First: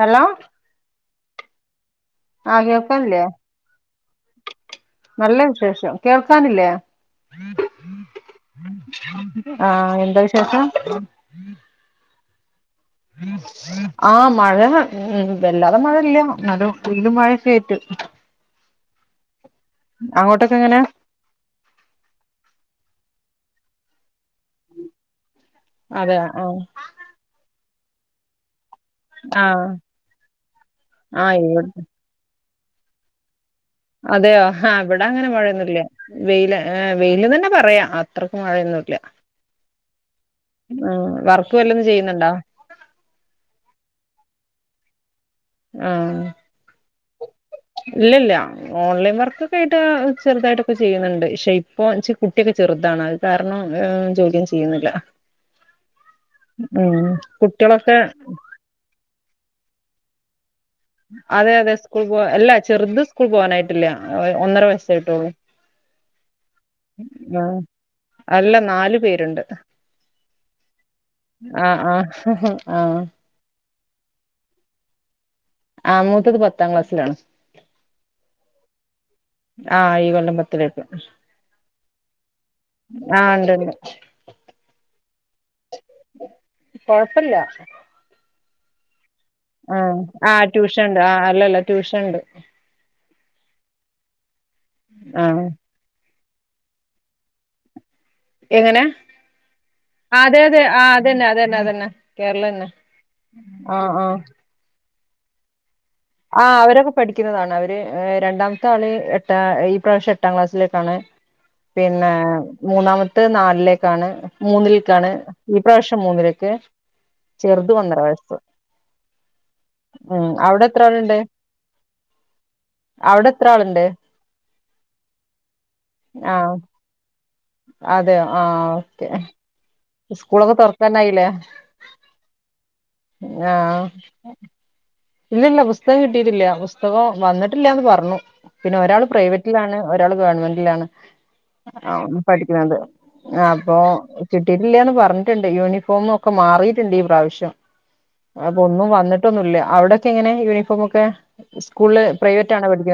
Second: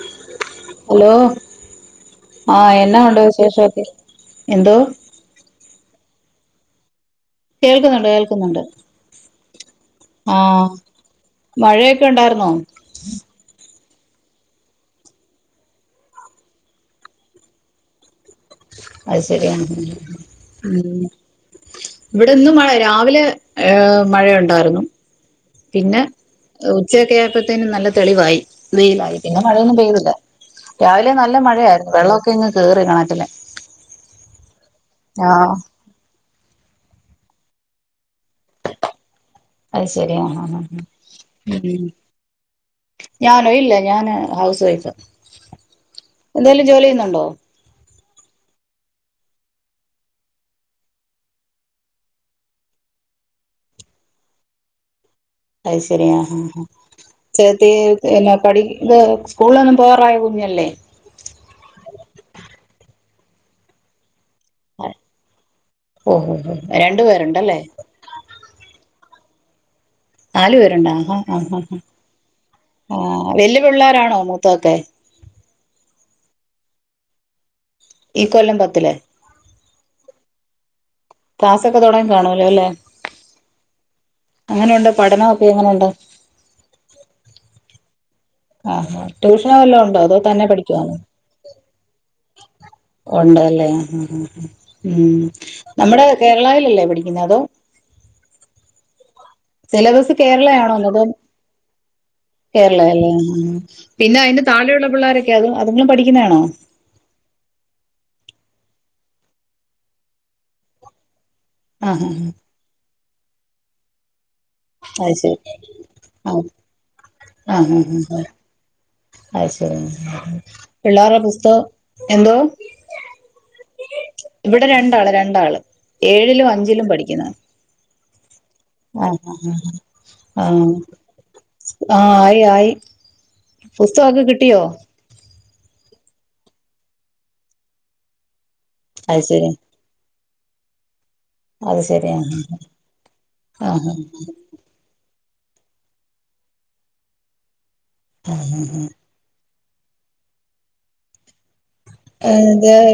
Hello hello ആഹ് ആഹ എന്നാ ഉണ്ട് കേൾക്കാനില്ലേ വിശേഷോക്കെ എന്തോ നല്ല വിശേഷം കേൾക്കാനില്ലേ കേൾക്കുന്നുണ്ട് കേൾക്കുന്നുണ്ട് ആഹ് എന്താ ആഹ വിശേഷം മഴയൊക്കെ ഉണ്ടായർന്ന് ഓ ആഹ മഴ വെല്ലാതെ മഴ ഇല്ല ന്നാലും വെയിലും മഴയൊക്കെ ആയിറ്റ് അതുശെരിആ അങ്ങോട്ടൊക്കെ എങ്ങനെ ഇവിടെ ഇന്ന് മഴ രാവിലെ ഏ മഴയുണ്ടാരുന്നു പിന്നെ അതെ ആഹ് ഉച്ചയൊക്കെ ആയപ്പഴത്തേനും നല്ല തെളിവായി വെയിലായി പിന്നെ ആഹ് മഴയൊന്നും പെയ്തില്ല രാവിലെ ആഹ് നല്ല ഇവി മഴയാരുന്നു വെള്ളൊക്കെയങ്ങ് കയറി കണക്കില അതെയോ ആ ഇവിടങ്ങനെ മഴയൊന്നില്ല വെയില് വെയില്ന്നെന്നെ പറയാം അത് ശരിയാ ഹാ ഹ ആഹ് വർക്ക് ഹാ വല്ലതും ചെയ്യുന്നുണ്ടോ ഞാനോ ഇല്ല ഞാന് ഹൗസ് വൈഫ് ആ എന്തെലും ജോലി ചെയുന്നുണ്ട ഓ ഇല്ല ഇല്ല ഓൺലൈൻ വർക്കൊക്കെ ആയിട്ട് ചെറുതായിട്ടൊക്കെ ചെയ്യുന്നുണ്ട് പക്ഷെ ഇപ്പൊ കുട്ടിക്കെ ചെറുതാണ് അത് കാരണം ജോലിയൊന്നും ചെയ്യുന്നില്ല അത് ശരിയാ ആ ആ ഉം ചേത്തി കുട്ടികളൊക്കെ പിന്നെ പഠിക്ക സ്കൂളോ പോറായ കുഞ്ഞല്ലേ അതെ അതെ സ്കൂൾ പോ അല്ല ചെറുത് സ്കൂൾ പോവാനായിട്ടില്ല ഒന്നര വയസായിട്ടോള്ളൂ ഓ ഓ ഓ രണ്ടു പേരുണ്ടല്ലേ ആഹ് അല്ല നാലു പേര് രണ്ട് നാലു പേരുണ്ട ആ ആ ആ ആഹ് വല്ല് പുള്ളേരാണോ മൂത്തൊക്കെ ആ മൂത്തത് പത്താം ക്ലാസ്സിലാണ് ഈ കൊല്ലം പത്തില് പത്തില് ക്ലാസ്സൊക്കെ തുടങ്ങി കാണുവലോ അല്ലേ ആ ഉണ്ട്ണ്ട് എങ്ങനുണ്ട് പഠനോക്കെ എങ്ങനുണ്ട് കൊഴപ്പില്ല ആഹാ ട്യൂഷനോ ആ വല്ല ഉണ്ടോ അതോ ആ തന്നെ ട്യൂഷൻ പഠിക്കുവാണോ ഉണ്ട് ആ അല്ലല്ല ട്യൂഷൻ ഉണ്ട് ഉണ്ടല്ലേ ആഹ് ആ ഉം നമ്മടെ കേരളയിൽ അല്ലെ പഠിക്കുന്നത് അതോ എങ്ങനെ സിലബസ് അതെ അതെ ആ കേരളയാണോന്ന് അതോ അതന്നെ അതന്നെ അതന്നെ കേരള തന്നെ കേരളല്ലേ ആഹ് ആഹ് ആ ആ പിന്നെ അതിന്റെ താഴെയുള്ള പിള്ളാരൊക്കെ അതും ആ അവരൊക്കെ പഠിക്കുന്നതാണ് അവര് രണ്ടാം ത്താള് എട്ടാ ഈ പ്രാവശ്യം എട്ടാം ക്ലാസ്സിലേക്കാണ് ആഹാ പിന്നെ ആഹാ മൂന്നാമ ത്ത് നാലിലേക്കാണ് മൂന്നിലേക്കാണ് അത് ശരി ഈ പ്രാവശ്യം ആ മൂന്നിലേക്ക് ആഹ് ചെറുത് ആഹ് ഒന്നര ആഹ് വയസ് അത് ശരി ഉം അവിടെ ആളുണ്ട് പിള്ളേരുടെ പുസ്ത എന്തോ അവിടെ എത്ര ആളുണ്ട് ഇവിടെ രണ്ടാള് രണ്ടാള് ഏഴിലും അഞ്ചിലും പഠിക്കും [unintelligible] അതെയൊ ആ അഹ് സ്കൂളൊക്കെ ആഹ് തുറക്കാനായില്ലേ ആഹ് ആയി ആയി പുസ്തകൊക്കെ കിട്ടിയോ ഇല്ലില്ല പുസ്തകം കിട്ടിട്ടില്ല പുസ്തകം വന്നിട്ടില്ലന്ന് പറഞ്ഞു പിന്നെ ഒരാൾ അത് ശരി പ്രൈവറ്റിലാണ് ഒരാൾ ഗവൺമെന്റിലാണ് അത് ആ ശരി ആഹ് പഠിക്കുന്നത് അപ്പൊ ആഹ് കിട്ടിട്ടില്ലന്ന് പറഞ്ഞു ണ്ട് യൂണിഫോമൊക്കെ മാറിട്ടുണ്ട് ഈ പ്രാവശ്യം അപ്പ ഒന്നും വന്നിട്ടൊന്നുല്ല അവിടെ എങ്ങനെ യൂണിഫോം ഒക്കെ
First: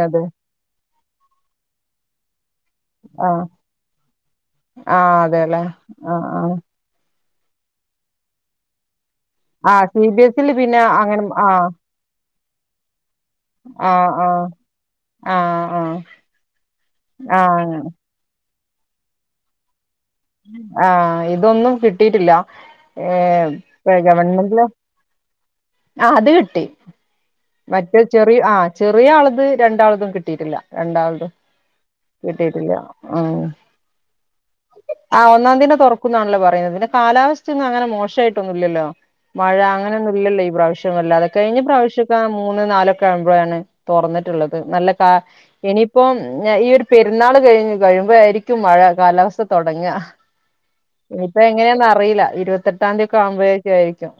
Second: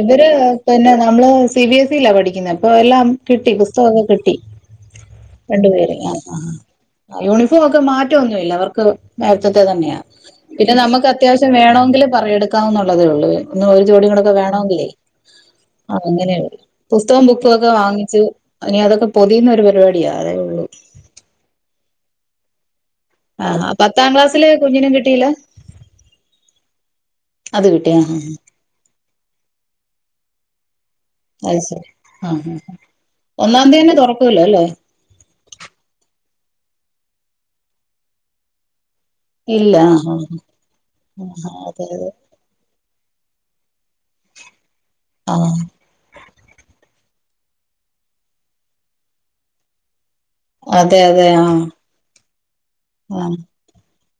ഇവര് പിന്നെ നമ്മള് സി ബി എസ് ഇ ലാ പഠിക്കുന്നത് അപ്പൊ എല്ലാം ആഹ് കിട്ടി പുസ്തം ഒക്കെ കിട്ടി ആഹ് അതെല്ലേ രണ്ടുപേരെ ആ ആഹ് ആഹ് ആ യൂണിഫോം ഒക്കെ മാറ്റൊന്നുമില്ല അവർക്ക് നേർത്തത്തെ ആഹ് തന്നെയാ സി ബി എസ് ഇല് പിന്നെ നമുക്ക് അങ്ങനെ അത്യാവശ്യം ആഹ് വേണമെങ്കിൽ പറ എടുക്കാം എന്നുള്ളതേ ഉള്ളൂ നൊ ഒരു ആഹ് ജോടികൂടെക്കെ ആഹ് വേണോ ങ്കില്ലേ ആഹ് ആഹ് അങ്ങനെയള്ള പുസ്തകം ബുകൊക്കെ ആഹ് വാങ്ങിച്ച് ഇനി അതൊക്കെ പൊതിയുന്ന ഒരു പരിപാ ആഹ ഇതൊന്നും കി ട്ടീട്ടില്ല. ആഹ പത്താം ക്ലാസ്സില് കുഞ്ഞിന് കിട്ടിയില്ല. ആ അത് കിട്ടി അത് കിട്ടി മറ്റേ ആ ചെറി ആ ചെറിയ ആള് ത് രണ്ടാൾതും കിട്ടിയിട്ടില്ല. രണ്ടാൾതും അത് ശരി ആ കിട്ടിട്ടില്ല ഉ ഒന്നാം തീയതി തന്നെ തുറക്കൂല്ലോ അല്ലേ ആ ഒന്നാതീന്നെ തൊർക്കുന്നാണല്ലോ പർ എ വ്നെ കാലാവസ്ഥന്നു അങ്ങനെ മോശയിട്ടൊന്നു ല്ലല്ലോ. ഇല്ല ആഹ ആ പ്രാവശ്യം അല്ലാതെ കഴിഞ്ഞ അതെ അതെ പ്രാവശ്യക്കെ മൂന്ന് നാല് കമ്പോഴാണ് തൊർന്ന്ട്ട്ള്ളത് നല്ല ക്കാ ആ ഇനിയിപ്പം നെ ഈ പെരുന്നാള് കഴിഞ്ഞ് കഴിയുമ്പോയാ യിരിക്കും മഴ കാലാവസ്ഥ തൊടങ്ങാ അതെ അതെ നിയിപ്പ ആ എങ്ങനെയെന്ന് അറിയില്ല ഈ രുവത്തെട്ട് ത്താംതിയൊക്കെ ആ ആവുമ്പഴെക്കെ ആയിക്കും.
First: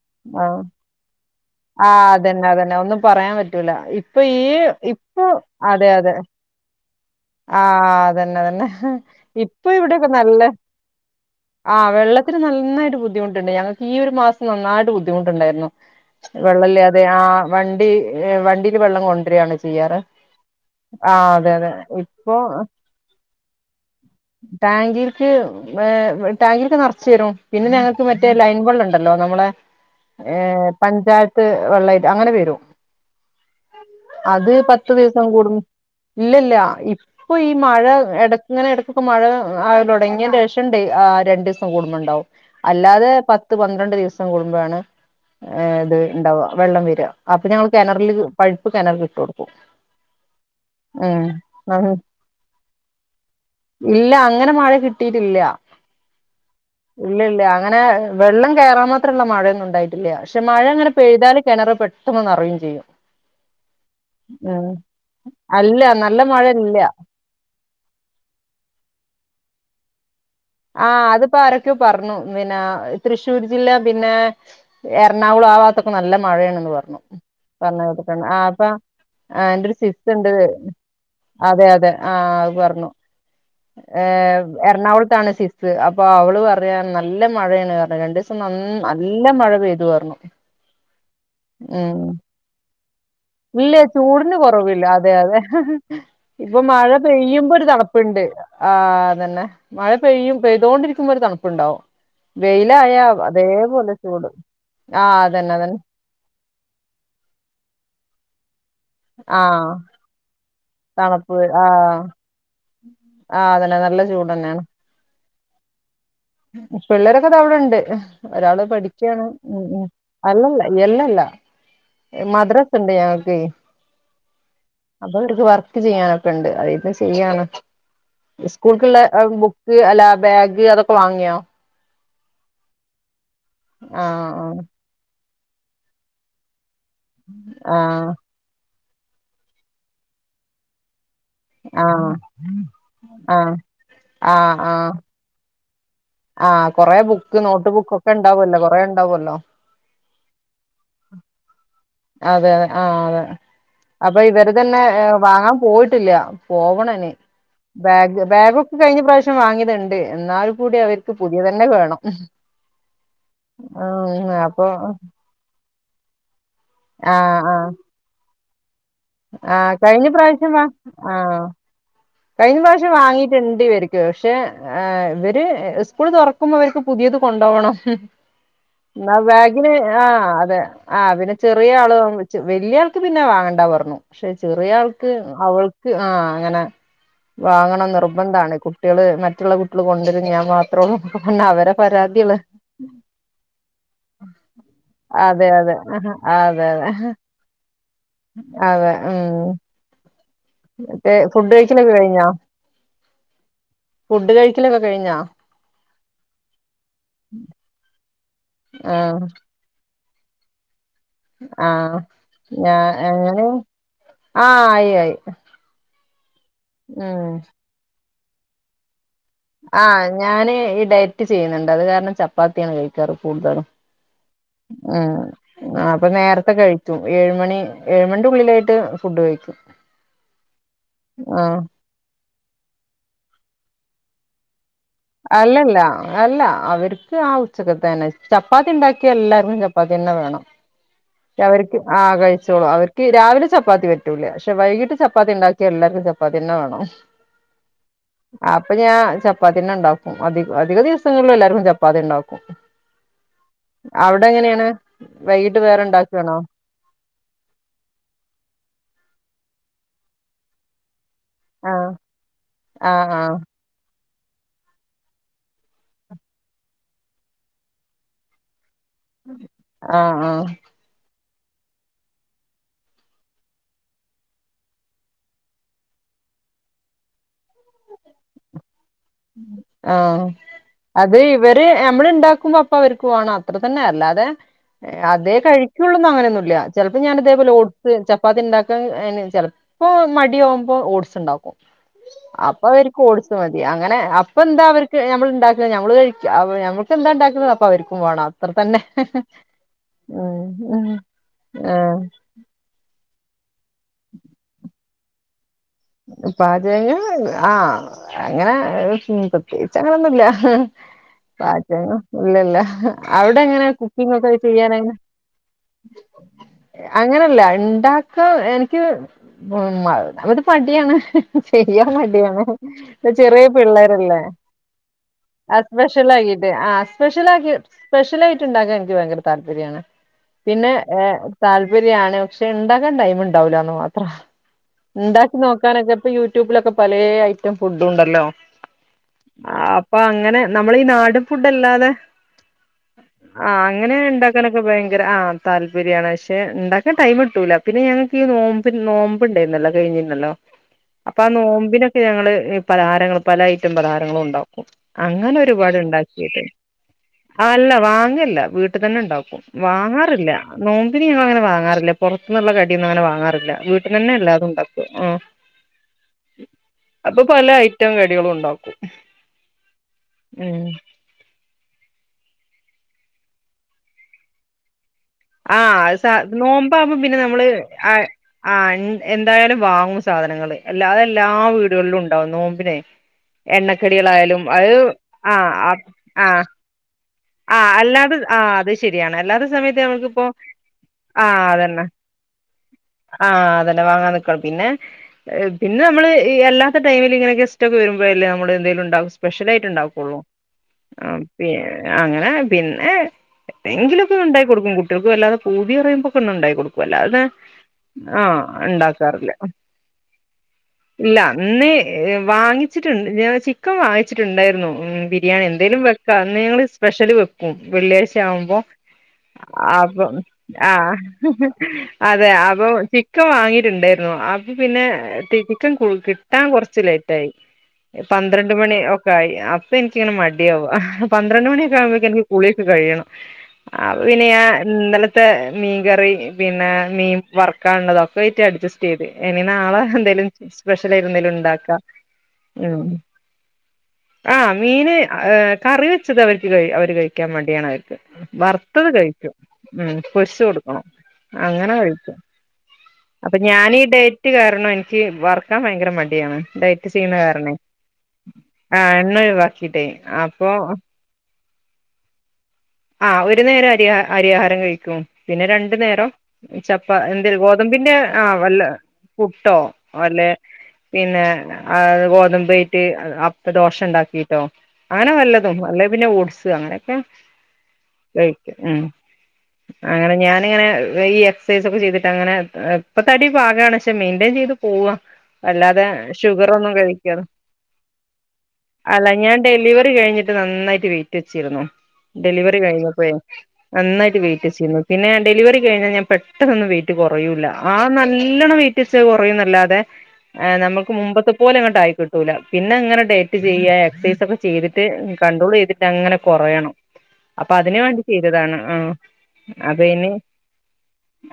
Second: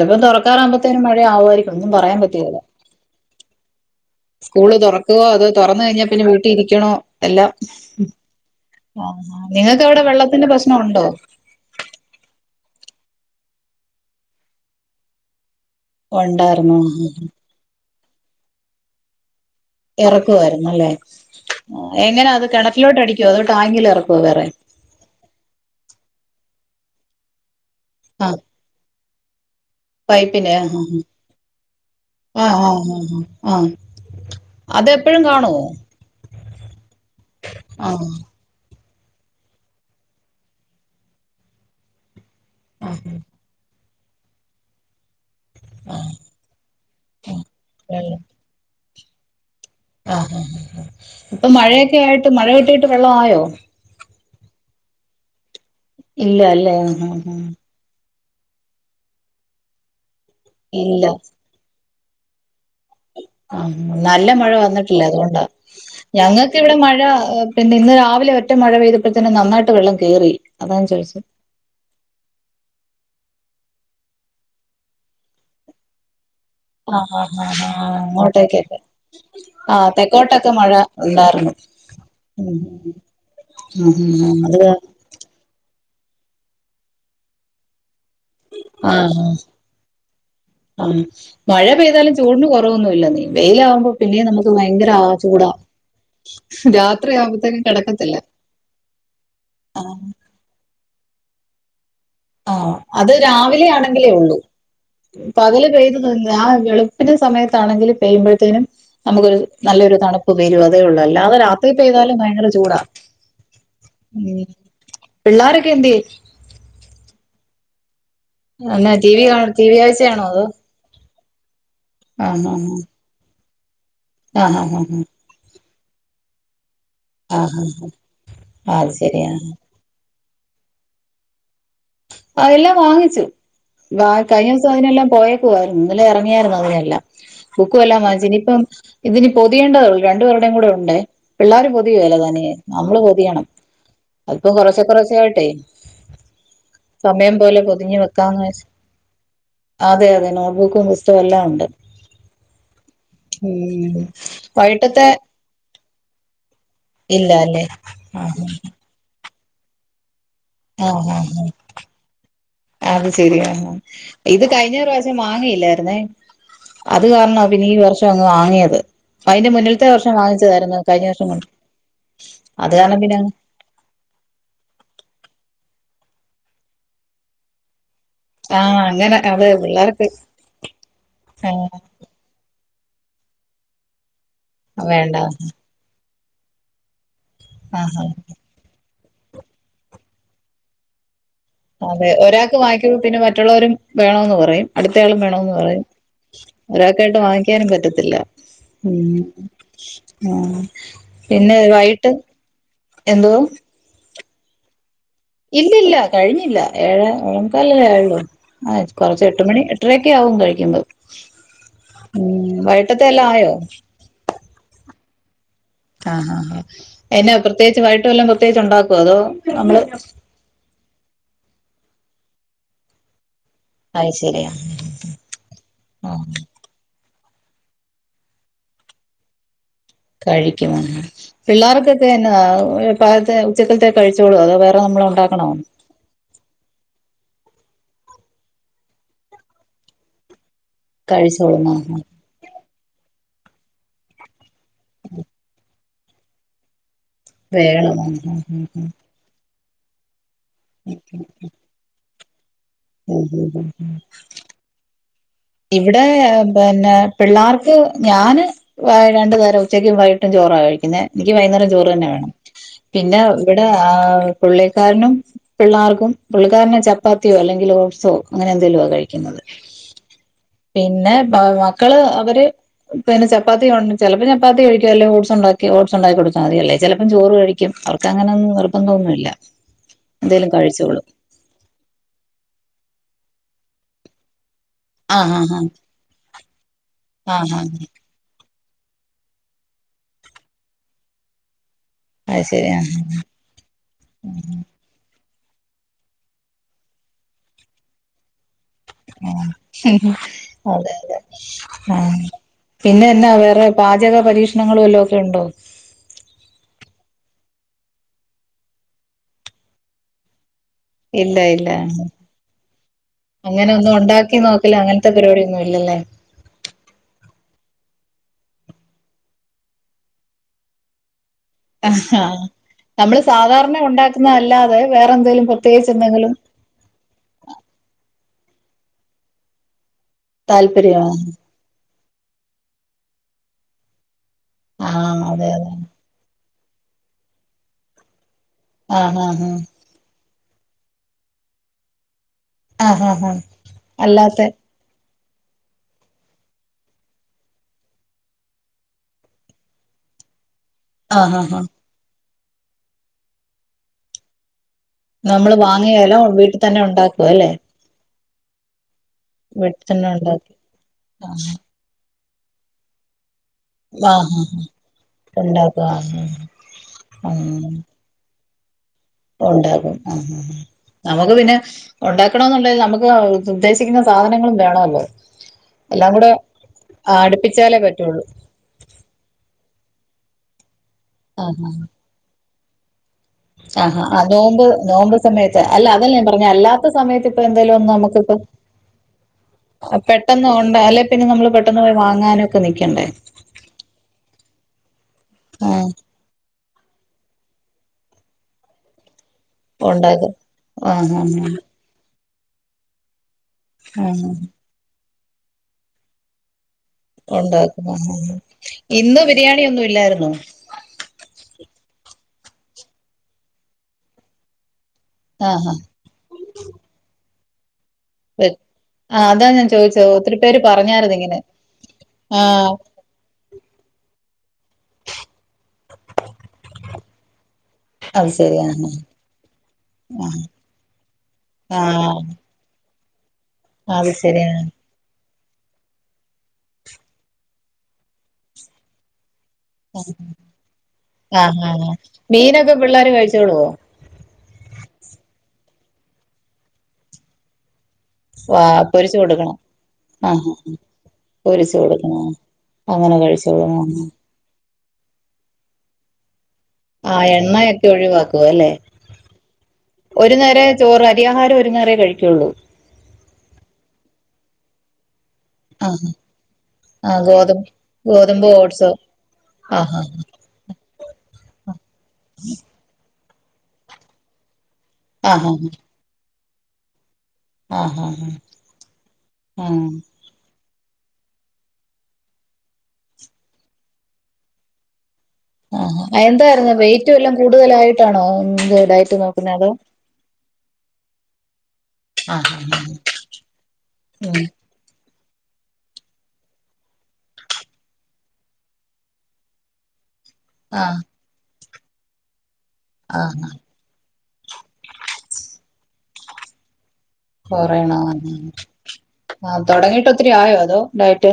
[unintelligible] തൊറക്കാറാവുമ്പത്തേന് മഴ ആവൊ ആ അതനെ അതനെ ഒന്നും പറയാൻ പറ്റൂല. ഇപ്പൊ ഈ സ്കൂള് തുറക്കുവോ ഇപ്പൊ അതോ തുറന്നു അതെ കഴിഞ്ഞാ അതെ പിന്നെ വീട്ടിൽ ഇരിക്കണോ എല്ലാം ആഹ അതന്നെതന്നെ ആഹാ ഇപ്പൊ നിങ്ങൾക്ക് അവിടെ ഇവിടെക്കെ നല്ല വെള്ളത്തിന്റെ പ്രശ്നം ഉണ്ടോ ആ വെള്ളത്തി നന്നായിട്ട് ബുദ്ധിമുട്ട്ണ്ട് ഞങ്ങൾക്ക് ഈ ഒരു മാസം നന്നായിട്ട് ബുദ്ധിമുട്ടുണ്ടായിരുന്നു. ഉണ്ടായിരുന്നു വെള്ളല്യതെ ആ വണ്ടി. ഏ വണ്ടിയില് വെള്ളം കൊണ്ടരിയാണ്. എറക്കുവായിരുന്നല്ലേ അതെ ആ എങ്ങനെ ഇപ്പൊ അത് കെണറ്റിലോട്ട് അടിക്കുവോ അത് ടാങ്കിലെകെറക്കോ വേറെ. ട്ടാങ്കിൽക്ക്നർച്യരും. പിന്നെ ഞങ്ങക്ക് ആ മറ്റേ ലൈൻ വെള്ളൻ ണ്ടല്ലോ നമ്മളെ. പൈപ്പിന്. ഏഹ് പഞ്ചായത്ത് വെള്ളയിട്ട് അങ്ങനെ ആ വെരും ആ ആ ആ അത് പത്ത് അതെപ്പോഴും ദിവസം കൂടും കാണുവോ ഇല്ലല്ല ഇപ്പൊ ഈ മഴ ആ എടക്ക് ഇങ്ങനെ ഇപ്പം മഴ ആ തൊ ടങ്ങിയ ശേഷം ഡെ ആ രണ്ട്സം കൂടുമ്പണ്ടാവും. ആ അല്ലാതെ പത്ത് പന്ത്രണ്ട് ദിവസ സം കുടുമ്പഴാണ് ഏ ഇത് ഇണ്ടാവ വെള്ളം വെര അപ്പഞാ കെണറിൽ വെള്ളം പൈപ്പ് കെണറില് ഇ ആ ഉം ഇപ്പം ആഹ് മഴയൊക്കെ ആയിട്ട് മഴ കിട്ടിട്ട് വെള്ളം ആയോ? ങ്ങനെ മഴ കിട്ടിട്ടില്ല ഇല്ല അല്ലേ ആ ആ ആ വെള്ളം കേറാൻ മാത്രള്ള മഴയൊന്നു ഉണ്ടായി ട്ടില്ല ക്ഷെ മഴയങ്ങനെ ഇല്ല പെയ്താല് കിണറ് പ്പെ പെട്ടന്ന് നറയേം ചെയ്യും ആ നല്ല മഴ ഉം വന്നിട്ടില്ല അതുകൊണ്ടാ അല്ല നല്ല ഞങ്ങക്ക് ഇവിടെ മഴയില്ല മഴ പിന്നെ ഇന്ന് രാവിലെ ഒറ്റ മഴ പെയ്തപ പിന്നെ നന്നായിട്ട് വെള്ളം കേറി അതാ ഞാൻ ആഹ് ചോദിച്ചത് അതിപ്പോ ആരൊക്കെയോ പറഞ്ഞു പിന്നെ ആഹ് തൃശ്ശൂർ ജില്ല പിന്നെ എറണാകുളം ആഹ് ഭാഗത്തൊക്കെ നല്ല മഴയണെന്ന് പറഞ്ഞു ആഹ് ഉം ആഹ് ആഹ് പറഞ്ഞ ആഹ് അപ്പ പിന്നെ ആഹ് അപ്പ അങ്ങോട്ടേക്കൊക്കെ എന്റെ ഒരു ആഹ് സിസ് ഇണ്ട് തെക്കോട്ടൊക്കെ മഴ ഉണ്ടായിരുന്നു അതെ അതെ ആഹ് ആഹ് അത് ഉം പറഞ്ഞു ഉം ഉം ഏഹ് അത് എറണാകുളത്താണ് സിസ് അ പ്പൊ അവള് പറയാണ് നല്ല മഴയാണ് പറഞ്ഞു രണ്ടു ദിവസം നന്ന ആഹ് നല്ല ആഹ് മഴ പെയ്തു പറഞ്ഞു ആഹ് മഴ ഉം പെയ്താലും ചൂടിന് കുറവൊന്നു ഇല്ലന്നെ ഇല്ല ചൂടിന് കൊറവില്ല അതെ അതെ ചൂടാ ഇപ്പൊ മഴ രാത്രി പെയ്യുമ്പോ ആവുമ്പോത്തേക്കും ഒരു കിടക്കത്തില്ല തണുപ്പുണ്ട് ആഹ് അതന്നെ മഴ ആഹ് പെയ്യും പെയ്തോണ്ടിരിക്കുമ്പോ ഒരു തണു പ്പുണ്ടാവും ആ അത് രാവിലെ ആണെങ്കിലേ ചൂട് ഉള്ളൂ ആഹ് അതന്നെ പകല് അതന്നെ പെയ്ത് എന്താ ആ വെളുപ്പിന് സമയത്താണെങ്കിലിൽ പെയ്യുമ്പഴത്തേനും നമുക്കൊരു ആഹ് നല്ലൊരു തണുപ്പ് വരുള്ളൂ അതേ ഉള്ളൂ അല്ലാതെ തണുപ്പ് രാത്രി ആഹ് പെയ്താലും ഭയങ്കര ചൂടാ ആഹ് അതന്നെ നല്ല ചൂട് ഉം തന്നെയാണ് പിള്ളാരൊക്കെ എന്തേ? ക്കെ ദാ ഇവിടെണ്ട് ഒരാള് പഠിക്കാണ് കാണ ഉം ടി വി ഉം കാഴ്ചയാണോ അല്ല അതോ അല്ല എല്ലാംല്ല മദ്രസ ഉണ്ട് ഞങ്ങൾക്കെ ആ ഹാ ഹാ ആ ക്ക് ചെയ്യാനൊക്കെ ഉണ്ട് [unintelligible] ചെയ്യാണ് ആഹ് അത് സ്കൂൾക്കുള്ള അ ശരിയ ആഹ് ബുക്ക് അലാ ബാഗ് അതൊക്കെ വാങ്ങിയോ അ എല്ലാം വാങ്ങിച്ചു വ കഴിഞ്ഞ ആഹ് ദിവസം അതിനെല്ലാം പോയ ഇലെ ഇറങ്ങിയായിരുന്നു അത്തിനല്ല ബുക്കെല്ലാം ആഹ് വാങ്ങിച്ചു ഇനി ഇപ്പൊ ഇതിനി പൊതിയേണ്ടതേള്ളൂ രണ്ടു പേരുടെയും കൂടെ ഉണ്ട് പിള്ളോര് ആഹ് പൊതിയല്ല തന്നെ നമ്മള് പൊതിയണം ആഹ് അതിപ്പ കൊറച്ച് കുറച്ചേ ആായിട്ടേ ആ സമയം പോലെ പൊതിഞ് വെക്കാന്ന് വെച്ച് ഉണ്ടാവുമല്ലോ അതെ അതെ നോട്ട്ബുക്കും പുസ്തകവും എല്ലാം ഉണ്ട് അതെ അതെ ആഹ അതെ ഉം അപ്പൊ ഇവര് തന്നെ വൈകിട്ടത്തെ വാങ്ങാൻ പോയിട്ടില്ല പോവണെന്ന്‌ ഇല്ല അല്ലേ ബാഗ് ആഹ് ബാഗ ഒക്കെ കഴിഞ്ഞ പ്രാവശ്യം.... വാങ്ങിയത്ണ്ട് എന്നാല് കൂടി ആഹ് അവർക്ക് പുതിയ ആഹ് തന്നെ വേണം അത് ശരിയ ഉം ഇത് അപ്പൊ കഴിഞ്ഞ പ്രാവശ്യം വാങ്ങയില്ലയിരുന്ന.. ന്ന അത് ആഹ് കാരണം പിന്ന ആഹ് ഈ വർഷം അങ്ങ് വാങ്ങിയത് അതിന്റെ ആഹ് മുന്നിലത്തെ കഴിഞ്ഞ വർഷം പ്രാവശ്യം വാ വാങ്ങിച്ചതായിരുന്നു കഴിഞ്ഞ വർഷം ആഹ് കൊണ്ട് കഴിഞ്ഞ അത് പ്രാവശ്യം കാരണം പിന്നെ വാങ്ങിട്ടുണ്ട് ഇവരുക്ക് പക്ഷെ ഇവര് സ്ക്കൂൾ തുറക്കുമ്പോ അവർക്ക് പുതിയത് കൊണ്ടൊക്ണം ആഹ് എന്നാ അങ്ങനെ അതെ ബാഗിന് ആ പിള്ളേർക്ക് അതെ ആ പിന്നെ ചെറിയ ആഹ് ആള് വലിയ പിന്നെ വാങ്ങണ്ട പറഞ്ഞു പക്ഷെ ചെറിയ ആൾക്ക് വേണ്ട അവൾക്ക് ആ ങ്ങനെ വാങ്ങണം ആഹ് നിർബന്താണ് കുട്ടികള് മറ്റുള്ള കുട്ടികൾ കൊണ്ടുരും ഞാൻ മാത്രേള്ളൂ അതെ ഒരാക്ക് വാങ്ങിക്കുമ്പോ പിന്നെ മറ്റുള്ളോരും വേണോന്ന് പറയും അടുത്തയാളും അതെ വേണോന്ന് അതെ പറയും ഒരാക്കയിട്ട് വാങ്ങിക്കാനും പറ്റത്തി അവ ഉം ആ മറ്റേ ഫുഡ് പിന്നെ കഴിക്കലൊക്കെ വൈയിട്ട് കഴിഞ്ഞോ എന്തുവാ ഫുഡ് കഴിക്കലൊക്കെ... കഴിഞ്ഞോ ഇല്ലല്ല കഴിഞ്ഞില്ല ഏഴ ഓ കാലല്ലേ ആള്ളൂ ആ കൊറച്ച് എട്ട് മണി എട്ടര ഒക്കെ ആവും കഴിക്കുമ്പോ ആഹ ഉം ഞ വൈകിട്ടത്തെ എല്ലാം എങ്ങെ ആയോ ആഹ ആയി ആയി അ ആഹ ആ എന്നെ പ്രത്യേകിച്ച് പറ ല്ലാം പ്രത്േകിച്ച്ണ്ടാക്കോതോ ആഹ ഞാന് ഇട ത ചെയ്യുന്നുണ്ട് അത് കാരണം ചപ്പാത്തിയണ് കഴിക്കാറ്ും കൂടുതലും അത് ശരിയാ ഉ ആ അപ്പൊ ആഹ് നേരത്തെ കഴിച്ചു ഏഴുമണി ഏഴുമണി ഉള്ളിലായിട്ട് ഫുഡ് കഴിക്കും കഴിക്കുന്നത് ആഹ് പിള്ളേർക്കൊക്കൊ എന്നെതാ പാകത്തെ ഉപ്പ്‌ ച്ചകത്തെ കഴിച്ചോളൂ അത് വേ അല്ലല്ല അല്ല അവര് ആ ഉച്ചകത്ത തന്നെ ചപ്പാത്തി ഉണ്ടാക്കി യ എല്ലാർക്കും ചപ്പാത്തി തന്നെ വേണം കഴിച്ചോളും അവര്ക്ക് ആഹ് ആ ആഹ് കഴിച്ചോളൂ അവര്ക്ക് ഈ രാവിലെ ചപ്പാത്തി പറ്റൂല്ലേ പക്ഷ വൈകീട്ട ചപ്പാത്തി ഉണ്ടാക്കി എല്ലാവർക്കും ചപ്പാത്തി ചപ്പാത്തിയെന്നെ വേണം അത്ന്ന വേണം വേള ആ [unintelligible] പിന്നെ ഉണ്ടാക്കും അതി അതിക ദിവസങ്ങളിലും എല്ലാവർക്കും ചപ്പാതി ഉണ്ടകും ആ മം മം മം വൈകിട്ട് വേറെ ഇവിടെ ഉണ്ടാക്കാണോ പിന്നെ പിള്ളേർക്ക് ഞാാന് രണ്ടു തരം ഉച്ചയ്ക്ക് വൈട്ടും ചോറാ കഴിക്കുന്നേ എനിക്ക് വൈകുന്നേരം ചൂറ് ആഹ് തന്നെ വേണം ആഹ് പിന്നെ ആഹ് ഇവിടെ ആ പുള്ളിക്കാരനും പിള്ളേർക്കും പുള്ളിക്കാരെ ചപ്പാത്തിയോ അല്ലെങ്കിൽ ഓ്സോ അങ്ങനെ എന്തേലും ആ ആ പിന്നെ മക്കള് അവര് പിന്നെ ചപ്പാത്തി കൊണ്ടരും ചെലപ്പോം ചപ്പാത്തി കഴിക്കും അല്ലേ ഓട്സ് ഉണ്ടാക്കി ഓട്സ് ഉണ്ടാക്കി കൊടുത്താൽ മതിയല്ലേ ചെലപ്പം ചോറ് കഴിക്കും അവർക്ക് അങ്ങനെയൊന്നും നിർ ആഹ് കഴിച്ചോളും അത് ഇവര് നമ്മള് ഉണ്ടാക്കുമ്പോ അപ്പ അവര്ക്ക് വേണം അത്ര തന്നെ അല്ലാതെ ആഹ് അതേ ആഹ് കഴിക്കൊള്ളുന്നങനൊന്നുല്ലാ ചലപ്പോ ഞാൻ ഇതേപോലെ ആഹ് ആഹ് ആഹ് ഒഡ്സ് ചപ്പാത്തി ഉണ്ടാ [unintelligible] ചെലപോ മടിയാവുമ്പോ ഓട്സ് ഉണ്ടാക്കും അത് ശരി ആഹ് അപ്പവര്ക്ക് ഓട്സ് മതി അങ്ങനെ അപ്പൊന്താ അവർക്ക് ഞമ്മ ഇണ്ടാക്ക ഞമ്മൾ കഴിക്യ നമുക്കെന്താ ഉണ്ടാക്കുന്നത് അപ്പൊ അവർക്കും വാണം അത്രത്തന്നെ ആ മ് ഹ് അതേ അതെ ആ ആഹ് പിന്നെ പിന്നാ വേറെ പാചക പരീക്ഷണങ്ങള് വല്ലോം രണ്ടോ പാചകങ്ങള് ആ അങ്ങനെ പ്രത്യേകിച്ചങ്ങനൊന്നുല്ല ഇല്ല ഇല്ല പാചകം ഇല്ലില്ല അവിടെങ്ങനെ അങ്ങനെ ഒന്നും കുക്കിങ്ങൊക്കെ ഉണ്ടാക്കി ചെയ്യാന നോക്കില്ല അങ്ങനത്തെ പരിപാടിയൊന്നും ഇല്ലല്ലേ അങ്ങനല്ല ണ്ടാ ആ എനിക്ക് [unintelligible] മടിയാണ് ചെയ്യാൻ മടിയാണ് നമ്മള് ചെറിയ സാധാരണ പിള്ളേരല്ലേ ഉണ്ടാക്കുന്ന അല്ലാതെ വേറെ എന്തെലും അ പ്രത്യേകിച്ച് സ്പെഷ്യൽ എന്തെങ്കിലും ആക്കീട്ട് ആ സ്പെഷ്യൽ ആക്കി സ്പെഷ്യൽ റ്റ് ഇണ്ടാക്കാൻ എനിക്ക് ഭയങ്കര താല്പര്യാണ്. പിന്നെ ഏ താല്പര്യമാ താല്പ യാണ് പക്ഷെ ഉണ്ടാക്കാൻ ടൈം ഉണ്ടാവൂലാന്ന് മാത്രം ഇണ്ടാ ആഹ് ന്ന് അതെ അതെ നോക്കാനൊക്കെ അപ്പൊ യു ട്യൂബിലൊക്കെ പലേ ഐറ്റം ഫുഡുണ്ടല്ലോ ആഹ് ആഹ് ആഹ് ആപ്പൊ അങ്ങനെ നമ്മളീ നാടൻ ഫുഡല്ലാതെ ആഹ് ആഹ് ആഹ് ആ അങ്ങനെ അല്ലാത്തെ ഇണ്ടാക്കാനൊക്കെ ഭയങ്കര ആ താല്പര്യാണ് പക്ഷെ ഇണ്ടാക്കാൻ ടൈമിട്ടൂല പിന്നെ ഞങ്ങക്കീ നോമ്പ് നോമ്പുണ്ടേർന്നല്ലൊ കഴിഞ്ഞെ ലല്ലോ അപ്പാ ആഹ് ആഹ് ആഹ് നോമ്പിനൊക്കെ ഞങ്ങള് ഈ പലഹാരങ്ങള് പല ഐറ്റം പലഹാരങ്ങളുണ്ടാക്കും നമ്മള് വാങ്ങുകേല വീട്ടിത്തന്നെ ഉണ്ടാക്കുവാല്ലേ? വീട്ട്ത്തന്നെ ഇണ്ടാ വാങ്ങാറില്ല. നോമ്പിന് ഞങ്ങളങ്ങനെ ആഹ് വാങ്ങാറില്ല. പൊറത്ത്ന്നുള്ള കടിയൊന്നു അങ്ങനെ വാങ്ങാറില്ല. വീട്ടിന്നെന്നെ എല്ലാതും ഇണ്ടാക് ഉണ്ടാക്വാ ആ അപ്പൊ ആ പല അങ്ങനെ ഐറ്റം കടികളും ഉണ്ടാക്കും ഉണ്ടാക്കും. ആ ആ ഉം ആ. നമുക്ക് പിന്നെ ഉണ്ടാക്കണോന്നുണ്ടെങ്കി നമുക്ക് ഉദ്ദേശിക്കുന്ന സാധനങ്ങളും വേണോല്ലോ? ആഹ് അത് സ നോമ്പാകുമ്പോ പിന്നെ നമ്മള്, അടുപ്പിച്ചാലേ അ പറ്റുള്ളൂ ആ എന്തായാലും വാങ്ങും സാധനങ്ങള്. അല്ലാതെല്ലാ ആഹ് വീടുകളിലുംണ്ടാവും നോ പിന്നെ ആഹ് അത്കൊണ്ട് നോമ്പ് ആ സമയത്ത്, അല്ല അതല്ല ഞാൻ ആ പറഞ്ഞെ. അല്ലാത്ത സമയത്ത് ഇപ്പൊ ആ എന്തേലും ഒന്ന് അല്ലാത് നമുക്കിപ്പൊ ആ അത് ശരിയാണ്. അല്ലാത്ത സമയത്ത് നമ്മക്കിപ്പോ, പെട്ടെന്ന് ഉണ്ട് അല്ലെ പിന്നെ ആ നമ്മള് പെട്ടെന്ന് അതന്നെ. പോയി വാങ്ങാനൊക്കെ നിക്കണ്ടേ ആ അതന്നെ വാങ്ങാൻ നിക്കണം. പിന്നെ ആ പിന്നെ നമ്മള് അല്ലാത്ത ടൈമില് ഇങ്ങനെ ഗസ്റ്റൊക്കെ വരു മ്പഴല്ലേ നമ്മളെന്തേലും ഇണ്ടാവു സ് സ്പെഷ്യലായിട്ട് ഇണ്ടാക്കുള്ളൂ. ഉണ്ടാക്കും ആ ഹാ പി ഹാ ങ്ങനെ പിന്നെ ആ എങ്കിലൊക്കെ ഹാ ഇണ്ടാക്കി കൊടുക്കും കുട്ട്യൾക്ക് അല്ലാതെ പൂതി പറയുമ്പൊക്കെ ഒന്നുണ്ടാക്കി കൊടു ഉണ്ടാക്കു മ്മ് മ്മ്. ഇന്ന് ഉണ്ടാക്കാറില്ല ബിരിയാണി ഒന്നും ഇല്ലായിരുന്നോ? വാങ്ങിച്ചിട്ട്ണ്ട്. ഞാൻ ചിക്കൻ വാങ്ങിച്ചിട്ട്ണ്ടായിരുന്നു. ഉം ബിരിയാണി ആ ഹാ എന്തേലും വെക്കാ ന്ന് ഞങ്ങള് ചി വെക്കും വെള്ള്യാഴ്ച വെ ആവുമ്പോ, ആ അതാ ഞാൻ അപ്പൊ, ചോദിച്ചത് ഒത്തിരി പേര് ആഹ്. പറഞ്ഞായിരുന്നു ഇങ്ങനെ അതെ ആ അപ്പൊ ചിക്കൻ വാങ്ങിട്ടുണ്ടായിരുന്നു. അപ്പ പിന്നെ ചിക്കൻ കിട്ടാൻ കൊറച്ച് ലേറ്റായി. അത് പന്ത്രണ്ട് ശരി ആ മണി ഹാ ഒക്കെ ആയി. അപ്പൊ ഇനിക്കിങ്ങനെ മടിയാവാ. പന്ത്രണ്ട് മണിയൊക് ആ ച്ചാവുമ്പോഴത്തേക്ക് എനിക്ക് ആ കുള്യാക്കെ കഴി യ്യണം അത് ശരി ആവിനെയാ ആ ന്നലെത് ത്തെ മീൻകറി പിന്നെ മീൻ വർക്കാ ള്ളതൊക്കെയിട്ട് അഡ്ജസ്റ്റ് ചെയ്ത് ഇനി നാളെ എന്തേലും സ്പെഷ്യൽ ആയിട്ട് എന്തേലും ആ ആ ആ. ഉണ്ടാക്കാം മീനൊക്കെ പിള്ളേര് കഴിച്ചോളുവോ? ആ മീന്. ഈഹ് കറി വെച്ചത് അവര് അവര് കഴിക്കാൻ മടിയാണ് അവർക്ക് വാ വർത്തത് പൊരിച്ചു കഴിക്കും കൊടുക്കണം ഉം ആ ഹാ പൊരിച്ച് ഹാ കൊടുക്കണം അങ്ങനെ പൊരിച്ച് കഴിക്കും കൊടുക്കണോ അങ്ങനെ അപ്പൊ ഞാനീ കഴിച്ചോളുമോ ഡയറ്റ് കാരണം എനിക് ക്ക് വർക്കാൻ ഭയങ്കര മടിയാണ് ഡയറ്റ് ചെയ്യുന്ന ആഹ് കാരണേ എണ്ണയൊക്കെ ഒഴിവാക്കും അല്ലെ ആഹ് എണ്ണ ഒഴിവാക്കിട്ടേ ഒരു അപ്പൊ നേരെ ചോറ് അരിയാഹാര ഒര് ഒര് നേരേ കഴിക്കുള്ളൂ ആ ഒരു നേരം അരി അരിയാഹാരം കഴിക്കും പിന്നെ രണ്ടു ആഹ് നേരം ചപ്പ ആഹ് ന്തെ ഗോതമ്പ് ഗോതമ്പിന്റെ ആ ഗോതമ്പോ വല്ല ഓട്സോ പുട്ടോ ആഹ് വല്ല പിന്നെആ ഗോതമ്പയിട്ട് അ പ്പൊ ദോശ ഒണ്ടാക്കിട്ടോ അങ്ങനെ ആഹ് ആഹ് വല്ലതും അല്ലെ പിന്നെ ഓട്സ് അങ്ങനെയൊക്കെ ആഹ് ആഹ് കഴിക ഉം ആഹ് അങ്ങനെ ഞാൻ ഇങ്ങനെ ഈ എക്സൈസ് ഒക്കെ ചെയ്തിട്ട് അങ്ങനെ ഇപ്പൊ തടി പാകമാണ് പക്ഷെ മെയിൻ്റെൻ ചെയ്ത് പോവാ ആ അല്ലാതെ എന്തായിരുന്നു ഷുഗറൊന്നും വെയിറ്റ് കഴിക്കാതെ എല്ലാം കൂടുതലായിട്ടാണോ എന്ത് അല്ല ഡയറ്റ് നോക്കുന്നത് അതോ ട്ടിച്ചിരുന്നു ആഹ് ഡെലിവറി കഴിഞ്ഞപ്പോയേ നന്നായിട്ട് ഉം വെയിറ്റ് വെച്ചിരുന്നു പിന്നെ ഞാൻ ഡെലിവറി കഴിഞ്ഞാൽ ഞാൻ പെട്ടെന്നൊന്നും വെയിറ്റ് കെറയൂല്ല ആ നല്ലോണം വെയിറ്റ് വെച്ച കുറയും അല്ലാതെ ആ നമുക്ക് ആഹ് മുമ്പത്തെ പോലെ അങ്ങട്ട ആയി കിട്ടൂല പിന്നെ ഇങ്ങനെ ഡേറ്റ് ആഹ് ചെയ്യുക എക്സസൈസ് ഒക്കെ ചെയ്തിട്ട് കണ്ടോൾ ചെയ്തിട്ട് അങ്ങനെ കെറയണം കൊറയണ ആ അപ്പൊ തുടങ്ങിട്ട് ഇനി ഒത്തിരി ആയോ അതോ ഡയറ്റ്